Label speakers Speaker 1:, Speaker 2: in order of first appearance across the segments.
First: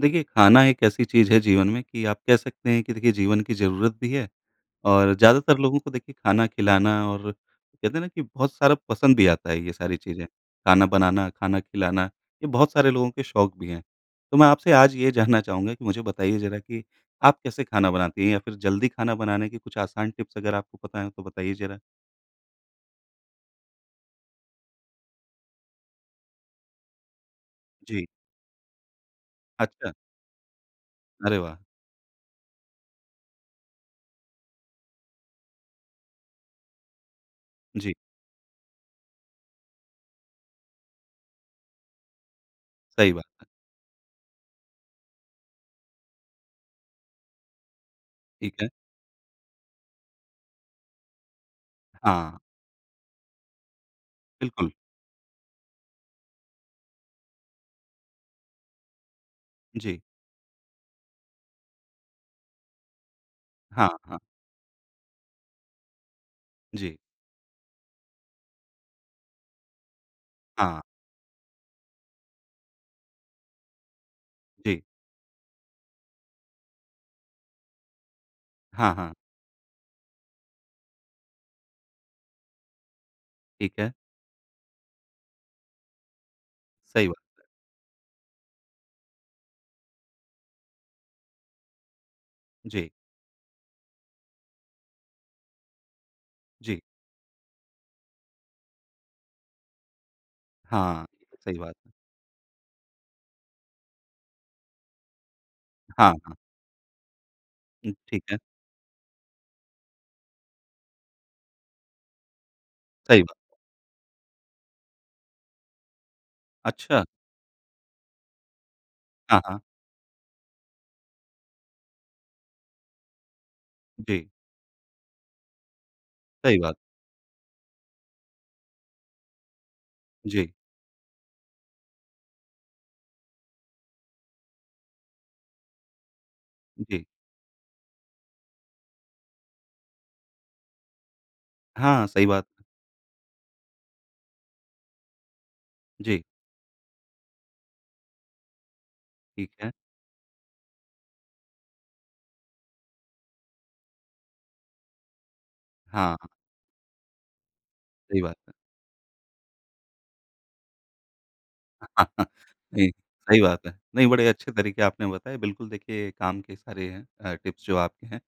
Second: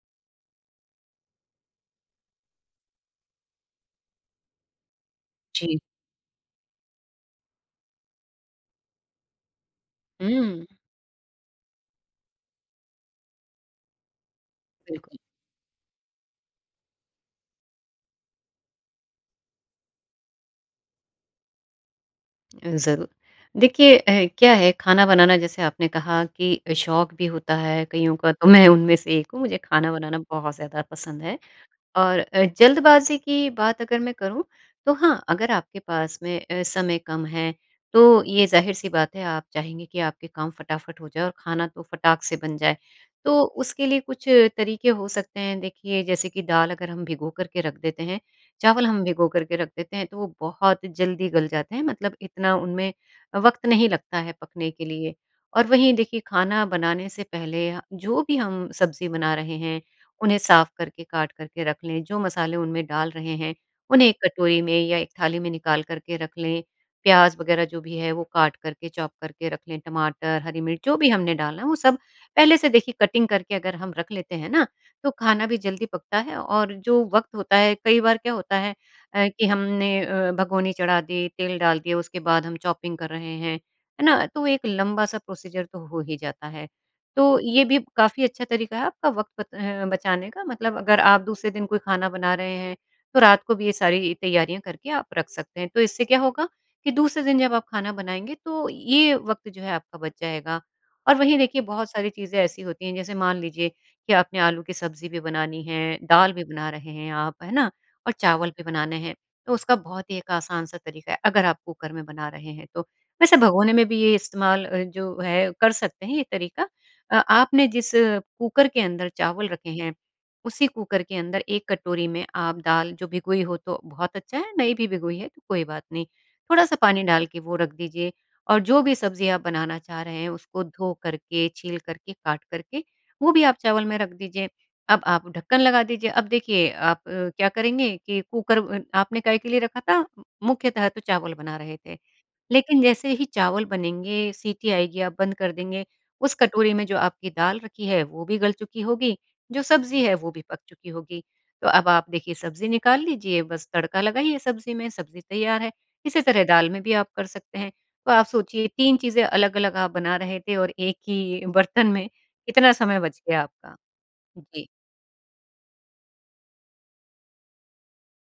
Speaker 1: देखिए, खाना एक ऐसी चीज़ है जीवन में कि आप कह सकते हैं कि देखिए जीवन की ज़रूरत भी है और ज़्यादातर
Speaker 2: जी।
Speaker 1: लोगों को देखिए खाना खिलाना और कहते हैं ना कि बहुत सारा पसंद भी आता है, ये सारी चीज़ें।
Speaker 2: हुँ।
Speaker 1: खाना बनाना, खाना खिलाना, ये बहुत सारे लोगों के शौक भी हैं। तो मैं आपसे आज ये
Speaker 2: बिल्कुल।
Speaker 1: जानना चाहूँगा कि मुझे बताइए ज़रा कि आप कैसे खाना बनाती हैं या फिर जल्दी खाना बनाने के कुछ आसान टिप्स अगर आपको पता हैं, तो बताइए ज़रा?
Speaker 2: अ, ज़रूर। देखिए अ, क्या है खाना बनाना जैसे आपने कहा कि शौक भी होता है
Speaker 1: जी।
Speaker 2: कइयों का, तो मैं उनमें से एक हूँ। मुझे खाना
Speaker 1: अच्छा।
Speaker 2: बनाना बहुत ज़्यादा पसंद है
Speaker 1: अरे वाह!
Speaker 2: और अ, जल्दबाज़ी की बात अगर मैं करूँ तो हाँ, अगर आपके पास में अ, समय कम है
Speaker 1: जी।
Speaker 2: तो ये ज़ाहिर सी बात है आप चाहेंगे कि आपके काम फटाफट हो जाएँ और खाना तो फटाक से बन जाए।
Speaker 1: सही बात
Speaker 2: तो
Speaker 1: है।
Speaker 2: उसके लिए कुछ तरीके हो सकते हैं। देखिए, जैसे कि दाल अगर हम भिगो करके रख देते हैं,
Speaker 1: ठीक है।
Speaker 2: चावल हम भिगो करके रख देते हैं तो वो बहुत जल्दी गल जाते हैं। मतलब
Speaker 1: हाँ।
Speaker 2: इतना उनमें वक़्त नहीं लगता है पकने
Speaker 1: बिल्कुल।
Speaker 2: के लिए। और वहीं देखिए खाना बनाने से पहले ह जो भी हम सब्ज़ी बना रहे हैं,
Speaker 1: जी।
Speaker 2: उन्हें साफ़ करके काट करके रख लें। जो मसाले उनमें डाल रहे हैं,
Speaker 1: हाँ,
Speaker 2: उन्हें एक
Speaker 1: हाँ।
Speaker 2: कटोरी में या एक थाली में निकाल करके रख लें।
Speaker 1: जी।
Speaker 2: प्याज़ वगैरह जो भी है वो काट करके, चॉप करके रख लें। टमाटर, हरी मिर्च
Speaker 1: हाँ।
Speaker 2: जो भी हमने डालना है वो सब पहले से देखिए कटिंग करके अगर हम रख लेते हैं ना,
Speaker 1: जी।
Speaker 2: तो खाना भी जल्दी पकता है और जो वक़्त होता है कई बार क्या होता है
Speaker 1: हाँ, हाँ।
Speaker 2: अ, कि हमने अ, भगोनी चढ़ा दी, तेल डाल दिया उसके बाद हम चॉपिंग कर रहे हैं,
Speaker 1: ठीक है।
Speaker 2: है ना? तो एक लंबा सा प्रोसीजर तो हो ही जाता है।
Speaker 1: सही बात।
Speaker 2: तो ये भी काफ़ी अच्छा तरीका है आपका वक़्त ब बचाने का। मतलब अगर आप दूसरे दिन कोई खाना बना रहे हैं,
Speaker 1: जी।
Speaker 2: तो रात को भी ये सारी तैयारियाँ करके आप रख सकते हैं। तो इससे क्या होगा,
Speaker 1: जी।
Speaker 2: कि दूसरे दिन जब आप खाना बनाएँगे तो ये वक़्त जो है आपका बच जाएगा।
Speaker 1: हाँ।
Speaker 2: और
Speaker 1: ये तो
Speaker 2: वही
Speaker 1: सही
Speaker 2: देखिए
Speaker 1: बात
Speaker 2: बहुत सारी चीज़ें ऐसी होती हैं, जैसे मान लीजिए कि आपने आलू की सब्ज़ी भी बनानी है,
Speaker 1: हाँ,
Speaker 2: दाल
Speaker 1: हाँ।
Speaker 2: भी बना रहे हैं आप, है ना?
Speaker 1: हुँ।
Speaker 2: और
Speaker 1: ठीक है।
Speaker 2: चावल भी बनाने हैं। तो उसका बहुत ही एक आसान सा तरीका है, अगर आप कुकर में बना रहे हैं तो।
Speaker 1: सही बात।
Speaker 2: वैसे भगोने में भी ये इस्तेमाल अ, जो है कर सकते हैं, ये तरीका।
Speaker 1: अच्छा।
Speaker 2: अ आपने जिस कुकर के अंदर
Speaker 1: हाँ,
Speaker 2: चावल
Speaker 1: हाँ।
Speaker 2: रखे हैं, उसी कुकर के अंदर 1 कटोरी में आप दाल जो भिगोई हो तो बहुत
Speaker 1: जी।
Speaker 2: अच्छा है, नहीं भी भिगोई है कोई बात नहीं।
Speaker 1: सही
Speaker 2: थोड़ा सा
Speaker 1: बात।
Speaker 2: पानी डाल के वो रख दीजिए और जो भी सब्ज़ियाँ आप बनाना चाह रहे हैं
Speaker 1: जी।
Speaker 2: उसको धो करके, छील करके, काट करके, वो भी आप चावल में रख दीजिए। अब आप ढक्कन लगा दीजिए। अब देखिए आप
Speaker 1: जी।
Speaker 2: अ, क्या करेंगे कि कुकर अन आपने काहे के लिए रखा था? मुख्यतः तो चावल बना रहे थे।
Speaker 1: हाँ। सही बात।
Speaker 2: लेकिन जैसे ही चावल बनेंगे, सीटी आएगी, आप बंद कर देंगे,
Speaker 1: जी।
Speaker 2: उस कटोरी में जो आपकी दाल रखी है वो भी गल चुकी होगी,
Speaker 1: ठीक
Speaker 2: जो
Speaker 1: है।
Speaker 2: सब्ज़ी है वो भी पक चुकी होगी। तो अब आप देखिए सब्ज़ी निकाल लीजिए, बस तड़का लगाइए सब्ज़ी में, सब्ज़ी तैयार है। इसी
Speaker 1: हाँ।
Speaker 2: तरह दाल में भी आप कर सकते हैं। तो
Speaker 1: सही
Speaker 2: आप
Speaker 1: बात है।
Speaker 2: सोचिए 3 चीज़ें अलग-अलग आप बना रहे थे और 1 ही बर्तन में इतना
Speaker 1: जी,
Speaker 2: समय बच
Speaker 1: सही
Speaker 2: गया
Speaker 1: बात है।
Speaker 2: आपका।
Speaker 1: नहीं, बड़े अच्छे
Speaker 2: जी।
Speaker 1: तरीके आपने बताए। बिल्कुल, देखिए काम के सारे हैं अ, टिप्स जो आपके हैं।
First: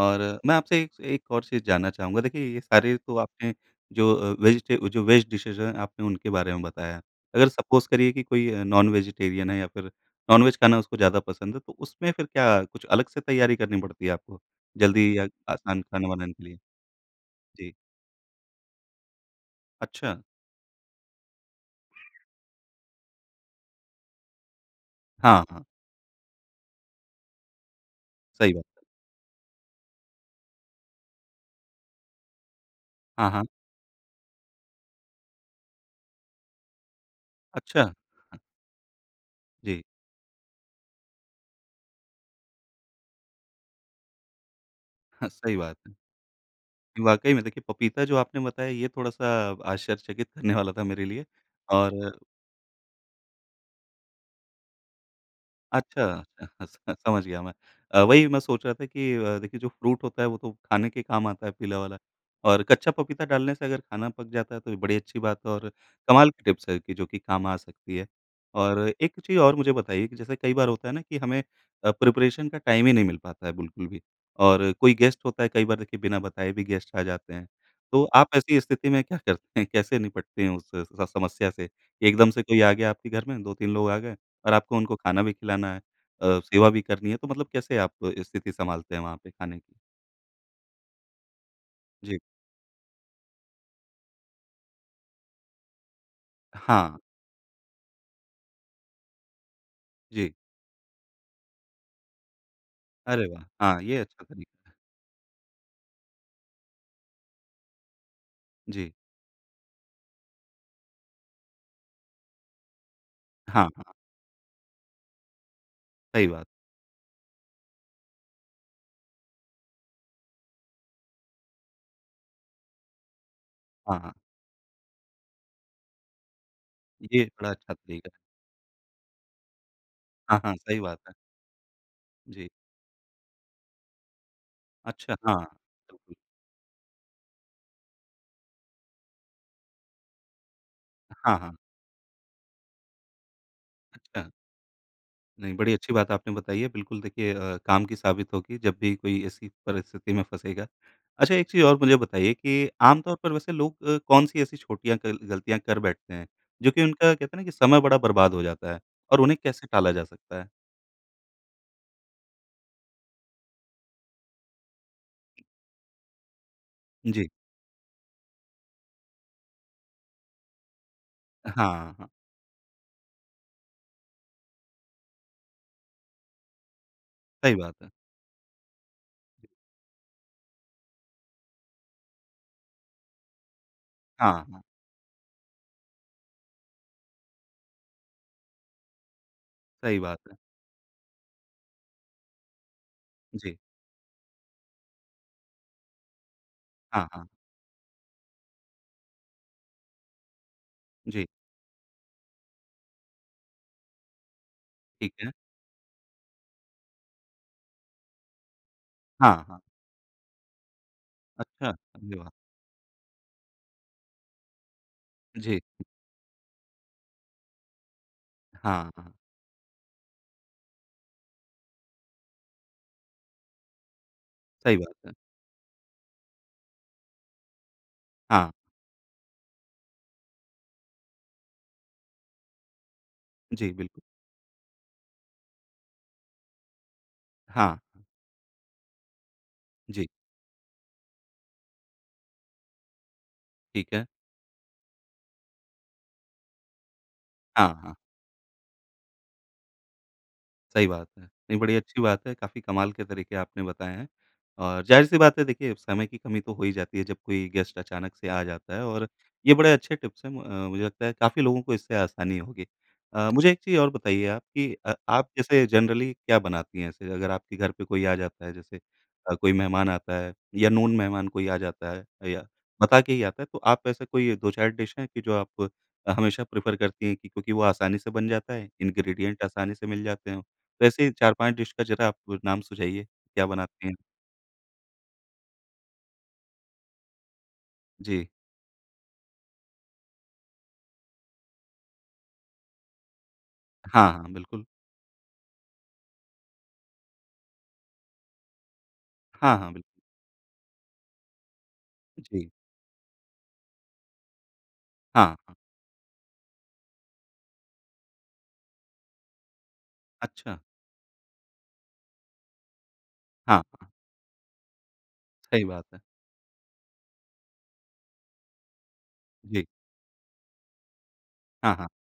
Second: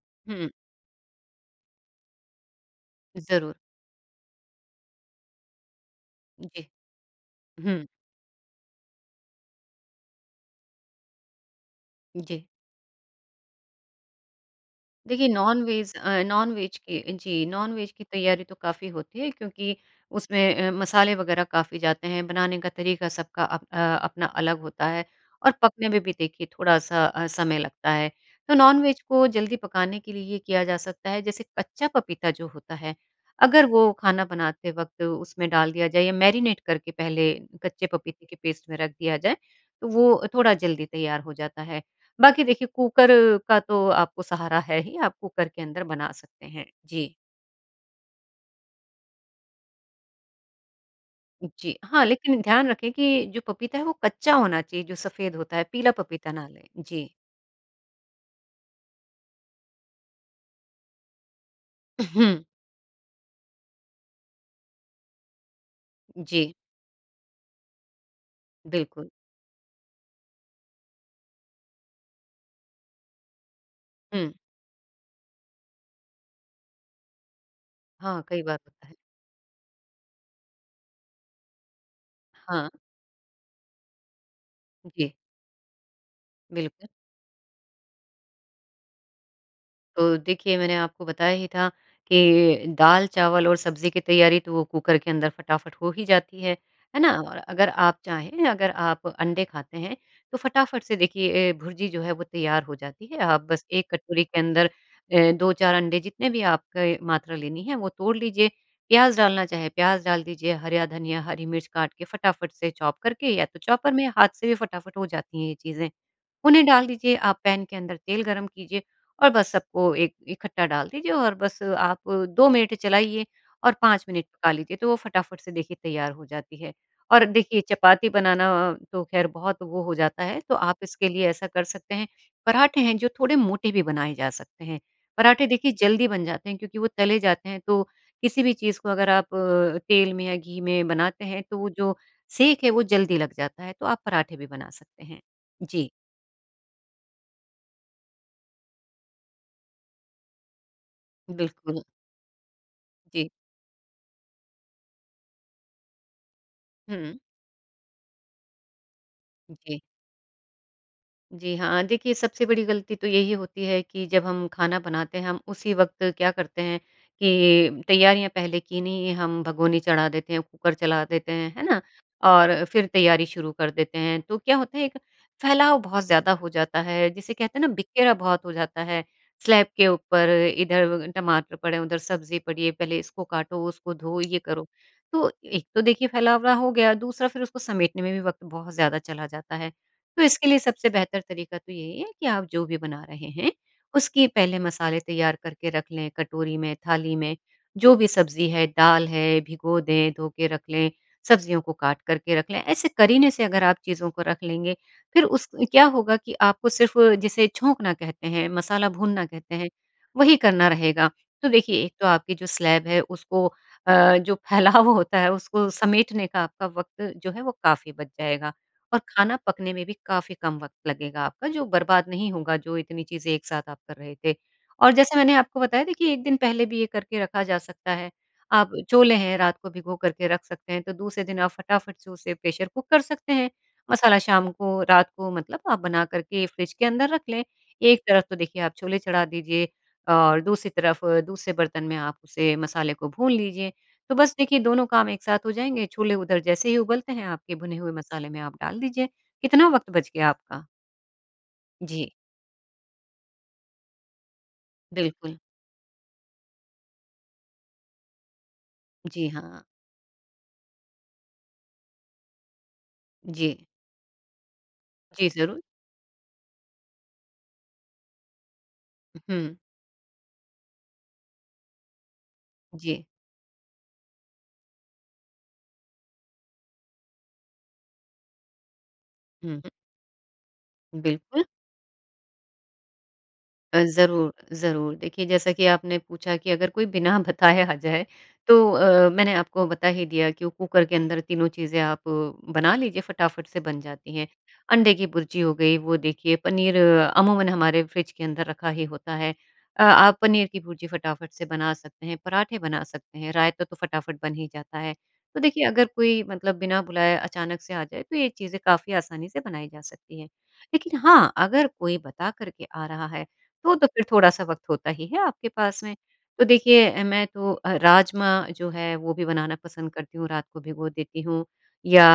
Speaker 1: और
Speaker 2: हुँ।
Speaker 1: मैं आपसे एक स एक और चीज़ जानना चाहूँगा। देखिए, ये सारे तो
Speaker 2: ज़रूर।
Speaker 1: आपने जो अ, वेजी टे जो वेज डिशेज़ हैं, आपने उनके बारे में
Speaker 2: जी।
Speaker 1: बताया। अगर
Speaker 2: हुँ।
Speaker 1: सपोज़ करिए कि कोई नॉन वेजिटेरियन है या फिर नॉन-वेज खाना उसको ज़्यादा पसंद है, तो उसमें फिर
Speaker 2: जी।
Speaker 1: क्या कुछ अलग से तैयारी करनी पड़ती है आपको, जल्दी या
Speaker 2: देखिए
Speaker 1: आसान
Speaker 2: नॉन-वेज
Speaker 1: खाना
Speaker 2: अ,
Speaker 1: बनाने के लिए?
Speaker 2: नॉन-वेज की जी,
Speaker 1: जी।
Speaker 2: नॉन-वेज की तैयारी तो काफ़ी होती है क्योंकि
Speaker 1: अच्छा।
Speaker 2: उसमें अ, मसाले वगैरह काफ़ी जाते हैं, बनाने का तरीका सबका अप अ, अपना अलग होता है
Speaker 1: हाँ,
Speaker 2: और
Speaker 1: हाँ।
Speaker 2: पकने में भी देखिए थोड़ा-सा अ, समय लगता है।
Speaker 1: सही
Speaker 2: तो
Speaker 1: बात है।
Speaker 2: नॉन-वेज को जल्दी पकाने के लिए ये किया जा सकता है, जैसे कच्चा पपीता जो होता है,
Speaker 1: हाँ, हाँ।
Speaker 2: अगर वो खाना बनाते वक्त उसमें डाल दिया जाए या मैरिनेट करके पहले
Speaker 1: अच्छा!
Speaker 2: कच्चे पपीते के
Speaker 1: हाँ।
Speaker 2: पेस्ट में रख दिया जाए,
Speaker 1: जी।
Speaker 2: वो थोड़ा जल्दी तैयार हो जाता है। बाकी देखिए कुकर का तो आपको सहारा है ही। आपको कुकर
Speaker 1: सही
Speaker 2: के
Speaker 1: बात
Speaker 2: अंदर
Speaker 1: है।
Speaker 2: बना सकते हैं। जी।
Speaker 1: वाक़ई में देखिए पपीता जो आपने बताया ये थोड़ा-सा आश्चर्यचकित करने वाला था मेरे लिए
Speaker 2: जी। हाँ,
Speaker 1: और
Speaker 2: लेकिन ध्यान रखें कि जो पपीता है वो कच्चा होना चाहिए, जो सफ़ेद होता है, पीला
Speaker 1: अच्छा,
Speaker 2: पपीता ना लें।
Speaker 1: [unintelligible]
Speaker 2: जी।
Speaker 1: समझ गया मैं। अ, वही मैं सोच रहा था कि अ, देखिए जो फ़्रूट होता है वो तो खाने के काम आता है पीला वाला
Speaker 2: उहुँ।
Speaker 1: और कच्चा पपीता डालने से अगर खाना पक जाता है, तो ये बड़ी अच्छी बात है और कमाल की
Speaker 2: जी।
Speaker 1: टिप्स है कि जो कि काम आ सकती है। और
Speaker 2: बिल्कुल।
Speaker 1: एक चीज़ और मुझे बताइए कि जैसे कई बार होता है ना कि हमें अ, प्रिपरेशन का टाइम ही नहीं मिल पाता है बिल्कुल भी
Speaker 2: हुँ।
Speaker 1: और कोई गेस्ट होता है। कई बार देखिए बिना बताए भी गेस्ट आ जाते हैं, तो
Speaker 2: हाँ,
Speaker 1: आप
Speaker 2: कई बार
Speaker 1: ऐसी
Speaker 2: होता
Speaker 1: स्थिति
Speaker 2: है।
Speaker 1: में क्या करते हैं? कैसे निपटते हैं उससे स समस्या से? एकदम से कोई
Speaker 2: हाँ।
Speaker 1: आ गया आपके घर में 2-3 लोग आ गए और आपको उनको
Speaker 2: जी।
Speaker 1: खाना भी खिलाना है अ, सेवा भी
Speaker 2: बिल्कुल।
Speaker 1: करनी है। तो मतलब कैसे आप स्थिति सँभालते हैं वहाँ पे, खाने
Speaker 2: तो देखिए मैंने आपको बताया ही था
Speaker 1: जी।
Speaker 2: कि दाल चावल और सब्ज़ी की तैयारी तो वो कुकर के अंदर फटाफट हो ही जाती है, है
Speaker 1: हाँ।
Speaker 2: ना? और अगर आप चाहें, अगर आप अंडे खाते हैं
Speaker 1: जी।
Speaker 2: तो फटाफट से देखिए ए, भुरजी जो है वो तैयार हो जाती है।
Speaker 1: अरे
Speaker 2: आप
Speaker 1: वाह!
Speaker 2: बस
Speaker 1: हाँ,
Speaker 2: एक
Speaker 1: ये अच्छा
Speaker 2: कटोरी के
Speaker 1: तरीक
Speaker 2: अंदर अ, 2-4 अंडे, जितने भी आपके मात्रा लेनी है, वो तोड़ लीजिए।
Speaker 1: जी।
Speaker 2: प्याज़ डालना चाहे प्याज़ डाल दीजिए, हरया धनिया, हरी मिर्च काट के फटाफट से चॉप करके या तो
Speaker 1: हाँ,
Speaker 2: चॉपर
Speaker 1: हाँ।
Speaker 2: में हाथ से भी फटाफट हो जाती हैं ये चीज़ें।
Speaker 1: सही बात।
Speaker 2: उन्हें डाल दीजिए, आप पैन के अंदर तेल गरम कीजिए और बस सबको एक इकट्ठा डाल दीजिए और बस आप 2 मिनट चलाइए और
Speaker 1: हाँ,
Speaker 2: 5
Speaker 1: हाँ।
Speaker 2: मिनट पका लीजिए, तो वो फटाफट से देखिए तैयार हो जाती है।
Speaker 1: ये
Speaker 2: और
Speaker 1: बड़ा
Speaker 2: देखिए
Speaker 1: अच्छा तरीका
Speaker 2: चपाती
Speaker 1: है।
Speaker 2: बनाना तो खैर बहुत वो हो जाता है,
Speaker 1: हाँ, हाँ।
Speaker 2: तो आप
Speaker 1: सही बात
Speaker 2: इसके
Speaker 1: है।
Speaker 2: लिए ऐसा कर सकते हैं,
Speaker 1: जी।
Speaker 2: पराठे हैं जो थोड़े मोटे भी बनाए जा सकते हैं।
Speaker 1: अच्छा! हाँ।
Speaker 2: पराठे देखिए जल्दी
Speaker 1: बिल्कुल।
Speaker 2: बन जाते हैं क्योंकि वो तले जाते हैं तो किसी भी चीज़ को अगर आप अ, तेल में या घी में बनाते
Speaker 1: हाँ,
Speaker 2: हैं
Speaker 1: हाँ।
Speaker 2: तो वो जो सेक है वो जल्दी लग जाता है। तो आप
Speaker 1: अच्छा।
Speaker 2: पराठे भी बना सकते हैं।
Speaker 1: नहीं, बड़ी
Speaker 2: जी।
Speaker 1: अच्छी बात आपने बताई है। बिल्कुल देखिए अ, काम की साबित होगी जब भी कोई ऐसी परिस्थिति में फँसेगा। अच्छा एक चीज़ और
Speaker 2: बिल्कुल।
Speaker 1: मुझे बताइए कि आम तौर
Speaker 2: जी।
Speaker 1: पर वैसे लोग अ, कौन-सी ऐसी छोटीयाँ क गलतियाँ कर बैठते हैं, जो कि उनका
Speaker 2: हुँ।
Speaker 1: कहते है ना कि समय बड़ा बर्बाद हो जाता है और उन्हें कैसे
Speaker 2: जी।
Speaker 1: टाला जा सकता है?
Speaker 2: जी हाँ, देखिए, सबसे बड़ी गलती तो यही होती है कि जब हम खाना बनाते हैं हम उसी वक़्त क्या करते हैं,
Speaker 1: जी।
Speaker 2: कि तैयारियाँ पहले की नहीं है, हम भगोनी चढ़ा देते हैं, कुकर चला देते हैं। है ना?
Speaker 1: हाँ, हाँ।
Speaker 2: और फिर तैयारी शुरू कर देते हैं। तो क्या होता है एक फैलाव बहुत ज़्यादा हो जाता है जिसे
Speaker 1: सही
Speaker 2: कहते हैं ना
Speaker 1: बात है।
Speaker 2: बिखेरा बहुत हो जाता है, स्लैब के ऊपर, इधर टमाटर पड़े हैं, उधर सब्ज़ी पड़ी हैं, पहले इसको काटो, उसको धोवो, ये
Speaker 1: हाँ, हाँ।
Speaker 2: करो। तो एक तो देखिए फैलावड़ा हो गया, दूसरा फिर उसको समेटने में भी वक़्त बहुत ज़्यादा चला जाता है।
Speaker 1: सही बात
Speaker 2: तो
Speaker 1: है।
Speaker 2: इसके लिए सबसे बेहतर तरीका तो यही है कि आप जो भी बना रहे हैं,
Speaker 1: जी।
Speaker 2: उसकी पहले मसाले तैयार करके रख लें कटोरी में,
Speaker 1: हाँ,
Speaker 2: थाली
Speaker 1: हाँ।
Speaker 2: में जो भी सब्ज़ी है, दाल है भिगो दें, धो के रख लें,
Speaker 1: जी।
Speaker 2: सब्जियों को काट कर के रख लें, ऐसे करने से अगर आप चीज़ों को रख लेंगे,
Speaker 1: ठीक
Speaker 2: फिर
Speaker 1: है।
Speaker 2: उस क्या होगा कि आपको सिर्फ़ जिसे छौंकना कहते हैं, मसाला भूनना
Speaker 1: हाँ,
Speaker 2: कहते
Speaker 1: हाँ।
Speaker 2: हैं, वही करना रहेगा। तो
Speaker 1: अच्छा,
Speaker 2: देखिए, एक तो
Speaker 1: अरे वाह!
Speaker 2: आपकी जो स्लैब है, उसको अ, जो फैलाव होता है,
Speaker 1: जी।
Speaker 2: उसको समेटने का आपका वक़्त जो है वो काफ़ी बच जाएगा,
Speaker 1: हाँ,
Speaker 2: और
Speaker 1: हाँ।
Speaker 2: खाना पकने में भी काफ़ी कम वक़्त लगेगा आपका जो बर्बाद नहीं होगा जो इतनी चीज़ें एक साथ आप कर रहे थे।
Speaker 1: सही
Speaker 2: और
Speaker 1: बात है।
Speaker 2: जैसे मैंने आपको बताया देखिए 1 दिन पहले भी ये करके रखा जा सकता है,
Speaker 1: हाँ।
Speaker 2: आप छोले हैं, रात को भिगोकर के रख सकते हैं, तो दूसरे दिन आप फटाफट से उसे प्रेशर कुक कर सकते हैं।
Speaker 1: जी, बिल्कु
Speaker 2: मसाला शाम को, रात को मतलब आप बनाकर के फ्रिज के अंदर रख लें,
Speaker 1: हाँ।
Speaker 2: एक तरफ तो देखिए आप छोले चढ़ा दीजिए
Speaker 1: जी।
Speaker 2: और दूसरी तरफ दूसरे बर्तन में आप उसे मसाले को भून लीजिए।
Speaker 1: ठीक है।
Speaker 2: तो बस देखिए दोनों काम एक साथ हो जाएँगे, छोले उधर जैसे ही उबलते हैं आपके
Speaker 1: हाँ,
Speaker 2: भुने हुए
Speaker 1: हाँ।
Speaker 2: मसाले में आप डाल दीजिए, कितना वक़्त बच गया आपका।
Speaker 1: सही बात है। नहीं बड़ी अच्छी
Speaker 2: जी।
Speaker 1: बात है काफ़ी कमाल के तरीके आपने बताएँ हैं। और जाहिर सी
Speaker 2: बिल्कुल।
Speaker 1: बात है देखिए समय की कमी तो हो ही जाती है, जब कोई गेस्ट अचानक से आ जाता है और
Speaker 2: जी
Speaker 1: ये
Speaker 2: हाँ।
Speaker 1: बड़े अच्छे टिप्स हैं, मु मुझे लगता है काफ़ी लोगों को इससे आसानी होगी। अ, मुझे एक
Speaker 2: जी।
Speaker 1: चीज़ और बताइए आप कि अ
Speaker 2: जी,
Speaker 1: आप
Speaker 2: ज़रूर।
Speaker 1: जैसे जनरली क्या बनाती है जैसे अगर आपके घर पे कोई आ जाता है जैसे अ, कोई
Speaker 2: हुँ।
Speaker 1: मेहमान आता है या नोन मेहमान कोई आ जाता है या बता
Speaker 2: जी।
Speaker 1: के ही आता है, तो आप ऐसा कोई 2-4 डिश हैं, कि जो आप हमेशा प्रेफ़र करती है, कि क्योंकि वो आसानी से बन जाता है, इंग्रीडिएंट
Speaker 2: हुँ, हुँ।
Speaker 1: आसानी से मिल जाते हैं। वैसे ही चार
Speaker 2: बिल्कुल।
Speaker 1: पाँच डिश का ज़रा आप नाम सुझाइए, क्या
Speaker 2: अ,
Speaker 1: बनाती हैं?
Speaker 2: ज़रूर, ज़रूर। देखिए जैसा कि आपने पूछा कि अगर कोई बिना बताए आ जाए,
Speaker 1: जी।
Speaker 2: तो अ अ, मैंने आपको बता ही दिया कि वो कुकर के अंदर तीनों चीज़ें आप बना लीजिए फटाफट से बन
Speaker 1: हाँ,
Speaker 2: जाती हैं।
Speaker 1: हाँ, बिल्कुल।
Speaker 2: अंडे की भुर्जी हो गई, वो देखिए पनीर अमूमन हमारे फ्रिज के अंदर रखा ही होता है
Speaker 1: हाँ, हाँ,
Speaker 2: अ,
Speaker 1: बिल
Speaker 2: आप पनीर की भुर्जी फटाफट से बना सकते हैं,
Speaker 1: जी।
Speaker 2: पराठे बना सकते हैं, रायता तो फटाफट बन ही जाता है।
Speaker 1: हाँ,
Speaker 2: तो
Speaker 1: हाँ।
Speaker 2: देखिए, अगर कोई मतलब बिना बुलाए अचानक से आ जाए, तो ये चीज़ें काफ़ी आसानी से बनाई जा सकती हैं।
Speaker 1: अच्छा।
Speaker 2: लेकिन हाँ, अगर कोई बता करके आ रहा है,
Speaker 1: हाँ,
Speaker 2: तो, तो
Speaker 1: हाँ।
Speaker 2: फिर थोड़ा-सा वक़्त होता ही है आपके
Speaker 1: सही
Speaker 2: पास
Speaker 1: बात
Speaker 2: में।
Speaker 1: है।
Speaker 2: तो देखिए अ, मैं तो अ, राजमा जो है वो भी बनाना
Speaker 1: जी।
Speaker 2: पसंद करती हूँ, रात को भिगो देती हूँ
Speaker 1: हाँ, हाँ।
Speaker 2: या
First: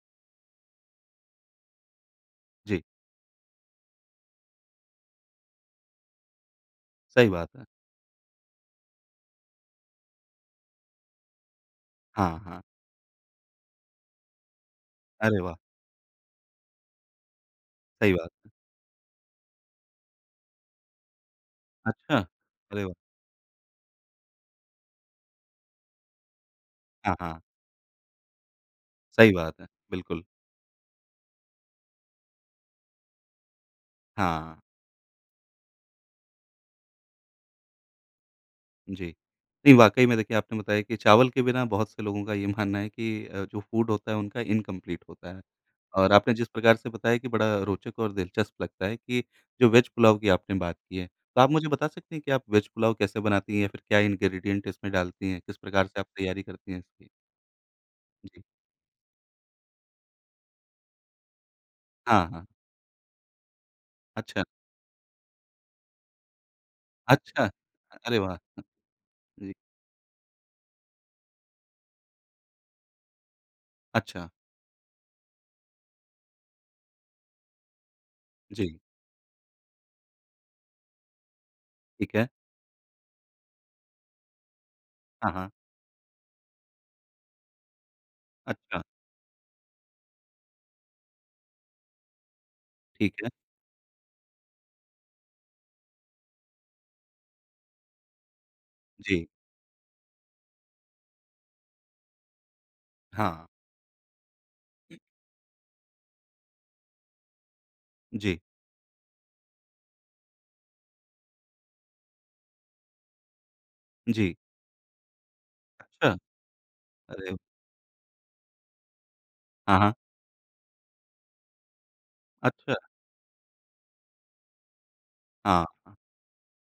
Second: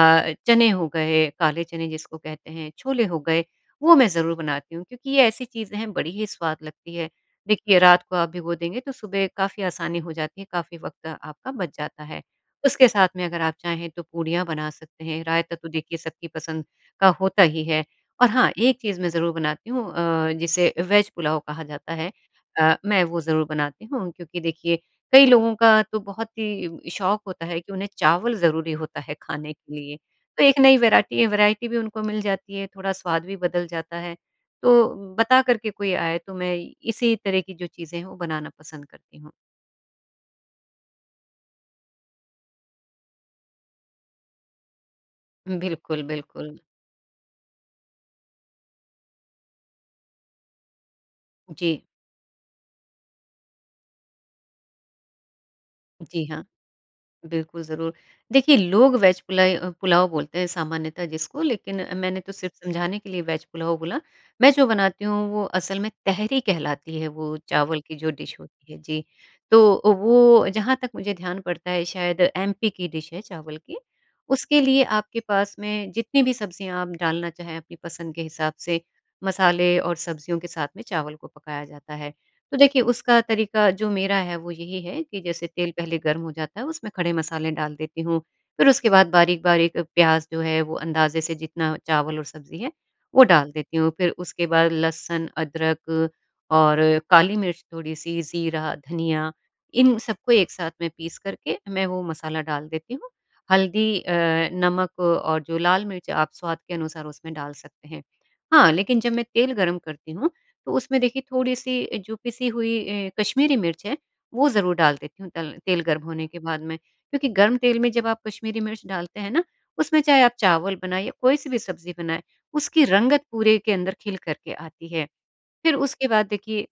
Speaker 2: चने हो गए, काले चने जिसको कहते हैं,
Speaker 1: जी।
Speaker 2: छोले हो गए, वो मैं ज़रूर बनाती हूँ, क्योंकि ये ऐसी चीज़ें बड़ी ही स्वाद लगती है,
Speaker 1: सही बात है।
Speaker 2: देखिए, रात को आप भिगो देंगे तो सुबह काफ़ी आसानी हो जाती हैं, काफ़ी वक़्त आपका बच जाता है।
Speaker 1: हाँ, हाँ।
Speaker 2: उसके साथ में अगर आप चाहें तो पूरियाँ बना सकते हैं,
Speaker 1: अरे
Speaker 2: रायता
Speaker 1: वाह!
Speaker 2: तो देखिए सबकी पसंद का होता ही है
Speaker 1: सही
Speaker 2: और
Speaker 1: बात।
Speaker 2: हाँ, एक चीज़ मैं ज़रूर बनाती हूँ अ, जिसे वेज़ पुलाव कहा जाता है।
Speaker 1: अच्छा,
Speaker 2: अ,
Speaker 1: अरे वाह!
Speaker 2: मैं वो ज़रूर बनाती हूँ, क्योंकि देखिए कई लोगों का तो बहुत ही
Speaker 1: हाँ,
Speaker 2: शौक
Speaker 1: हाँ।
Speaker 2: होता है कि उन्हें चावल ज़रूरी होता है
Speaker 1: सही
Speaker 2: खाने
Speaker 1: बात है,
Speaker 2: के लिए।
Speaker 1: बिल्कुल।
Speaker 2: तो एक नई वैराटी वैरायटी भी उनको मिल जाती है, थोड़ा स्वाद भी बदल जाता है।
Speaker 1: हाँ।
Speaker 2: तो बता करके कोई आए तो मैं इसी तरह की जो चीज़ें हैं वो बनाना पसंद
Speaker 1: जी।
Speaker 2: करती हूँ।
Speaker 1: नहीं वाकई में देखिए आपने बताया कि चावल के बिना बहुत से लोगों का ये मानना है कि अ, जो फूड होता है उनका इनकंप्लीट होता है।
Speaker 2: उम, बिल्कुल,
Speaker 1: और आपने जिस
Speaker 2: बिल्कुल।
Speaker 1: प्रकार से बताया कि बड़ा रोचक और दिलचस्प लगता है कि जो वेज़ पुलाव की आपने बात की है, तो आप मुझे
Speaker 2: जी।
Speaker 1: बता सकती हैं कि आप वेज़ पुलाव कैसे बनती हैं या फिर क्या इंग्रीडिएंट इसमें डालती हैं, किस प्रकार से आप
Speaker 2: जी
Speaker 1: तैयारी
Speaker 2: हाँ,
Speaker 1: करती हैं इसकी?
Speaker 2: बिल्कुल, ज़रूर।
Speaker 1: जी।
Speaker 2: देखिए, लोग वेज़ पुलइ अ, पुलाव बोलते हैं सामान्यतः जिसको लेकिन मैंने
Speaker 1: हाँ,
Speaker 2: तो
Speaker 1: हाँ।
Speaker 2: सिर्फ़ समझाने के लिए वेज़ पुलाव बोला,
Speaker 1: अच्छा।
Speaker 2: मैं जो बनाती हूँ वो असल में तहरी कहलाती है वो
Speaker 1: अच्छा,
Speaker 2: चावल की जो
Speaker 1: अरे
Speaker 2: डिश
Speaker 1: वाह!
Speaker 2: होती है, जी।
Speaker 1: जी।
Speaker 2: तो अ, वो जहाँ तक मुझे ध्यान पड़ता है शायद एमपी की डिश है चावल की,
Speaker 1: अच्छा।
Speaker 2: उसके लिए आपके पास में जितनी भी सब्ज़ियाँ आप डालना चाहे अपनी पसंद के हिसाब
Speaker 1: जी।
Speaker 2: से, मसाले और सब्जियों के साथ में चावल को पकाया जाता है।
Speaker 1: ठीक है।
Speaker 2: तो देखिए, उसका तरीका जो मेरा है वो यही है कि
Speaker 1: हाँ,
Speaker 2: जैसे
Speaker 1: हाँ।
Speaker 2: तेल पहले गर्म हो जाता है उसमें खड़े मसाले डाल देती हूँ, फिर
Speaker 1: अच्छा।
Speaker 2: उसके बाद बारीक-बारीक प्याज़ जो है वो अंदाजे से जितना चावल और सब्ज़ी है,
Speaker 1: ठीक
Speaker 2: वो
Speaker 1: है।
Speaker 2: डाल देती हूँ। फिर उसके बाद लहसुन, अदरक और काली मिर्च थोड़ी-सी, ज़ीरा,
Speaker 1: जी।
Speaker 2: धनिया इन सबको एक साथ में पीस करके मैं वो मसाला डाल देती हूँ,
Speaker 1: हाँ।
Speaker 2: हल्दी अ, नमक और जो लाल मिर्च आप स्वाद के अनुसार उसमें डाल सकते हैं।
Speaker 1: जी।
Speaker 2: हाँ, लेकिन जब मैं तेल गर्म करती हूँ, तो उसमें देखिए थोड़ी-सी जो पिसी हुई अ, कश्मीरी मिर्च है,
Speaker 1: जी।
Speaker 2: वो ज़रूर डाल देती हूँ तल तेल गर्म
Speaker 1: अच्छा,
Speaker 2: होने के बाद में, क्योंकि
Speaker 1: अरे व
Speaker 2: गर्म तेल में जब आप कश्मीरी मिर्च डालते हैं ना,
Speaker 1: हाँ, हाँ।
Speaker 2: उसमें चाहे आप चावल बनाइए, कोई सी भी सब्ज़ी बनाए,
Speaker 1: अच्छा।
Speaker 2: उसकी रंगत पूरे के अंदर खिल करके आती है।
Speaker 1: हाँ।
Speaker 2: फिर
Speaker 1: अ
Speaker 2: उसके बाद देखिए,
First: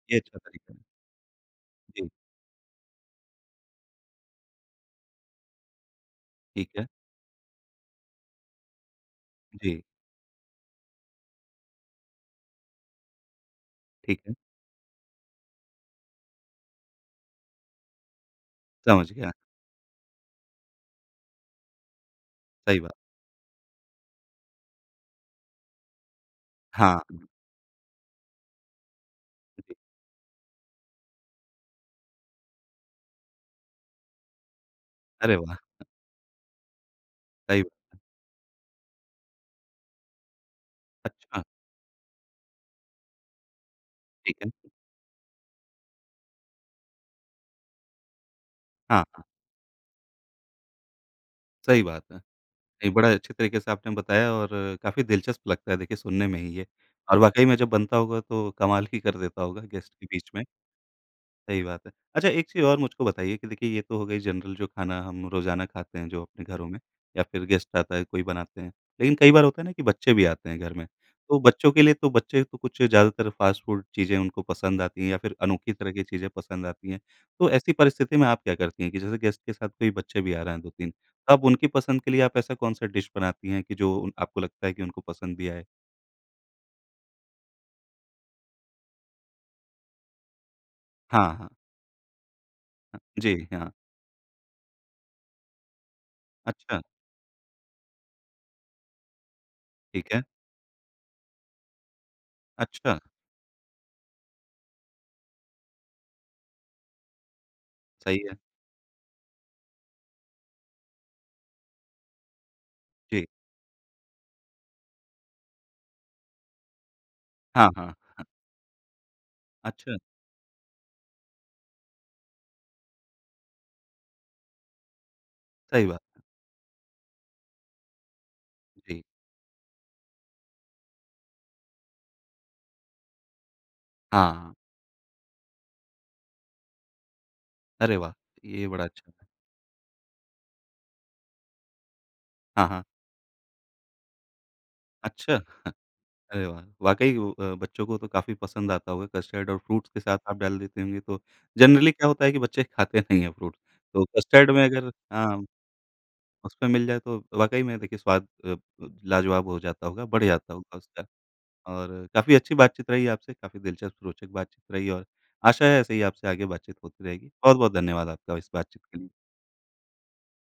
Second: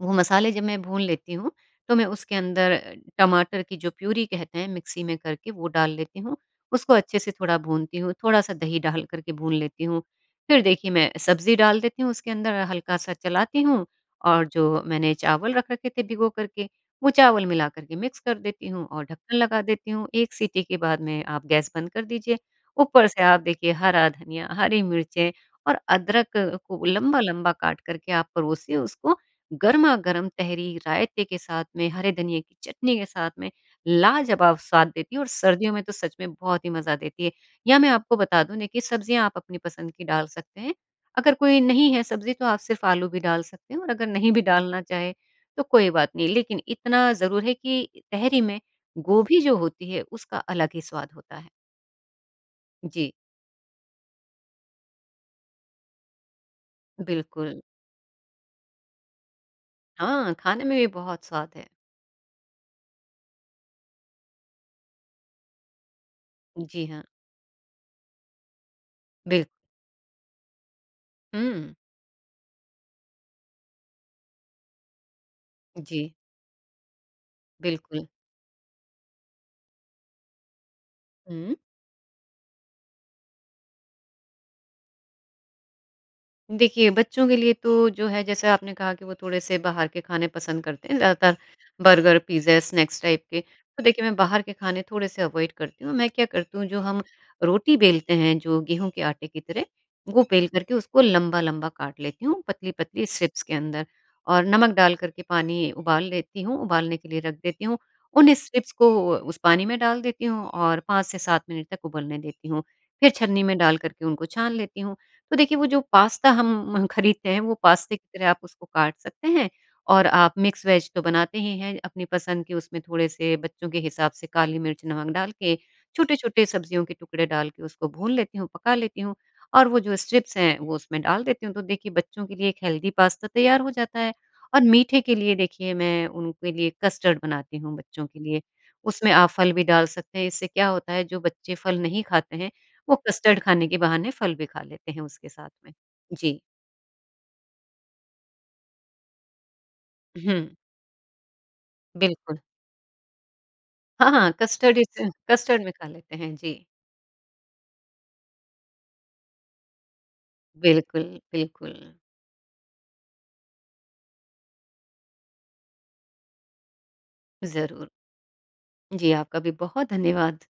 Speaker 2: वो
Speaker 1: ये अच्छा
Speaker 2: मसाले जब
Speaker 1: तरीका
Speaker 2: मैं
Speaker 1: है।
Speaker 2: भून लेती हूँ, तो मैं
Speaker 1: जी।
Speaker 2: उसके अंदर टमाटर की जो प्यूरी कहते हैं मिक्सी में करके वो डाल लेती हूँ,
Speaker 1: ठीक है।
Speaker 2: उसको अच्छे से थोड़ा भुनती हूँ, थोड़ा-सा दही डालकर के भून
Speaker 1: जी।
Speaker 2: लेती हूँ। फिर देखिए, मैं सब्ज़ी डाल देती हूँ उसके अंदर, हल्का-सा चलाती हूँ
Speaker 1: ठीक है।
Speaker 2: और जो मैंने चावल रख रखे थे भिगोकर के, वो चावल मिलाकर के मिक्स कर देती हूँ और
Speaker 1: समझ गया।
Speaker 2: ढक्कन लगा देती हूँ, 1 सिटी के बाद में आप गैस बंद कर दीजिए।
Speaker 1: सही बात।
Speaker 2: ऊपर से आप देखिए हरा धनिया, हरी मिर्चें और अदरक को
Speaker 1: हाँ।
Speaker 2: लंबा-लंबा काटकर के आप परोसिए उसको,
Speaker 1: जी।
Speaker 2: गरमा-गरम तहरी रायते के साथ में, हरे धनिए की चटनी के साथ में लाजवाब स्वाद देती है और
Speaker 1: अरे वाह!
Speaker 2: सर्दियों में तो सच में बहुत ही मज़ा देती है।
Speaker 1: सही।
Speaker 2: या मैं आपको बता दूँ ना कि सब्ज़ियाँ आप अपनी पसंद की डाल सकते हैं, अगर
Speaker 1: अच्छा।
Speaker 2: कोई नहीं है सब्ज़ी तो आप सिर्फ आलू भी डाल सकते हैं और अगर नहीं
Speaker 1: ठीक
Speaker 2: भी
Speaker 1: है।
Speaker 2: डालना चाहें, तो कोई बात नहीं, लेकिन इतना ज़रूर है कि तहरी में
Speaker 1: हाँ, हाँ।
Speaker 2: गोभी जो होती है, उसका अलग ही स्वाद होता है।
Speaker 1: सही बात है। एक
Speaker 2: जी।
Speaker 1: बड़ा अच्छे तरीके से आपने बताया और काफ़ी दिलचस्प लगता है देखिए सुनने में ही ये। और वाक़ई में
Speaker 2: बिल्कुल।
Speaker 1: जब बनता होगा, तो कमाल ही कर देता होगा गेस्ट के बीच
Speaker 2: हाँ,
Speaker 1: में।
Speaker 2: खाने में भी बहुत स्वाद
Speaker 1: सही
Speaker 2: है।
Speaker 1: बात है। अच्छा एक चीज़ और मुझको बताइए कि देखिए ये तो हो गई जनरल जो खाना हम रोज़ाना खाते हैं, जो अपने घरों में
Speaker 2: जी हाँ।
Speaker 1: या फिर गेस्ट आता है कोई बनाते हैं। लेकिन कई बार
Speaker 2: बिल्क
Speaker 1: होता है कि बच्चे भी आते हैं घर में, तो बच्चों
Speaker 2: हुँ।
Speaker 1: के लिए तो बच्चे तो कुछ ज़्यादातर फास्ट फूड चीज़ें उनको पसंद आती हैं या फिर अनोखी तरह की
Speaker 2: जी।
Speaker 1: चीज़ें पसंद आती हैं। तो ऐसी
Speaker 2: बिल्कुल।
Speaker 1: परिस्थिति में आप क्या करती हैं कि जैसे गेस्ट के साथ कोई बच्चे भी आ रहा हैं, 2-3 अब
Speaker 2: हुँ।
Speaker 1: उनकी पसंद के लिए आप ऐसा कौन-सा डिश बनाती हैं, कि जो उन आपको लगता है कि उनको पसंद भी आए?
Speaker 2: देखिए, बच्चों के लिए तो जो है जैसा आपने कहा कि वो थोड़े-से बाहर के खाने पसंद करते हैं,
Speaker 1: हाँ,
Speaker 2: ज़्यादातर
Speaker 1: हाँ।
Speaker 2: बर्गर, पिज़्ज़ा, स्नैक्स टाइप
Speaker 1: जी
Speaker 2: के।
Speaker 1: हाँ।
Speaker 2: तो देखिए, मैं बाहर के खाने थोड़े-से अवॉइड करती हूँ, मैं क्या करती हूँ जो
Speaker 1: अच्छा।
Speaker 2: हम रोटी बेलते हैं, जो गेहूँ के आटे की तरह,
Speaker 1: ठीक है।
Speaker 2: वो बेल करके उसको लंबा-लंबा काट लेती हूँ,
Speaker 1: अच्छा।
Speaker 2: पतली-पतली स्ट्रिप्स के अंदर, और नमक डाल करके पानी उबाल लेती हूँ, उबालने के लिए रख देती हूँ।
Speaker 1: सही
Speaker 2: उन्हीं
Speaker 1: है।
Speaker 2: स्ट्रिप्स को उस पानी में डाल देती हूँ और 5 से 7 मिनट तक उबलने देती हूँ, फिर
Speaker 1: जी।
Speaker 2: छन्नी में डाल करके उनको छान लेती हूँ। तो देखिए, वो जो पास्ता हम म खरीदते हैं वो
Speaker 1: हाँ, हाँ।
Speaker 2: पास्ते की
Speaker 1: ह
Speaker 2: तरह आप उसको काट सकते हैं
Speaker 1: अच्छा।
Speaker 2: और आप मिक्स वेज़ तो बनाते ही हैं, अपनी पसंद कि उसमें थोड़े-से बच्चों के हिसाब से काली मिर्च नमक डाल के,
Speaker 1: सही बात।
Speaker 2: छोटे-छोटे सब्जियों के टुकड़े डाल के उसको भून लेती हूँ, पका लेती
Speaker 1: जी।
Speaker 2: हूँ, और वो जो स्ट्रिप्स हैं, वो उसमें डाल देती हूँ। तो देखिए, बच्चों के लिए एक हेल्दी पास्ता तैयार हो जाता है
Speaker 1: हाँ।
Speaker 2: और मीठे के लिए देखिए, मैं उनके लिए कस्टर्ड बनाती हूँ
Speaker 1: अरे
Speaker 2: बच्चों
Speaker 1: वाह!
Speaker 2: के लिए।
Speaker 1: ये बड़ा अच्छा
Speaker 2: उसमें
Speaker 1: था।
Speaker 2: आप फल भी डाल सकते हैं, इससे क्या होता है, जो बच्चे फल नहीं खाते हैं,
Speaker 1: हाँ, हाँ।
Speaker 2: वो कस्टर्ड खाने के बहाने फल भी खा लेते हैं उसके
Speaker 1: अच्छा,
Speaker 2: साथ में। जी।
Speaker 1: अरे वाह! वाक़ई वो अ, बच्चों को तो काफ़ी पसंद आता होगा कस्टर्ड और फ्रूट्स के साथ आप
Speaker 2: हुँ।
Speaker 1: डाल देती होंगी तो जनरली क्या होता है कि
Speaker 2: बिल्कुल।
Speaker 1: बच्चे खाते नहीं फ्रूट। तो
Speaker 2: हाँ, हाँ,
Speaker 1: कस्टर्ड में
Speaker 2: कस्टर्ड इ
Speaker 1: अगर
Speaker 2: से,
Speaker 1: हाँ,
Speaker 2: कस्टर्ड में खा लेते हैं, जी।
Speaker 1: उसमें मिल जाए तो वाक़ई में स्वाद अ, ब लाजवाब हो जाता होगा, बढ़ जाता होगा
Speaker 2: बिल्कुल,
Speaker 1: उसका। और
Speaker 2: बिल्कुल।
Speaker 1: काफ़ी अच्छी बातचीत रही आपसे, काफ़ी दिलचस्प रोचक बातचीत रही और आशा है ऐसे ही आपसे आगे बातचीत होती रहेगी। बहुत-बहुत
Speaker 2: ज़रूर।
Speaker 1: धन्यवाद आपका इस बातचीत के लिए।
Speaker 2: जी, आपका भी बहुत धन्यवाद।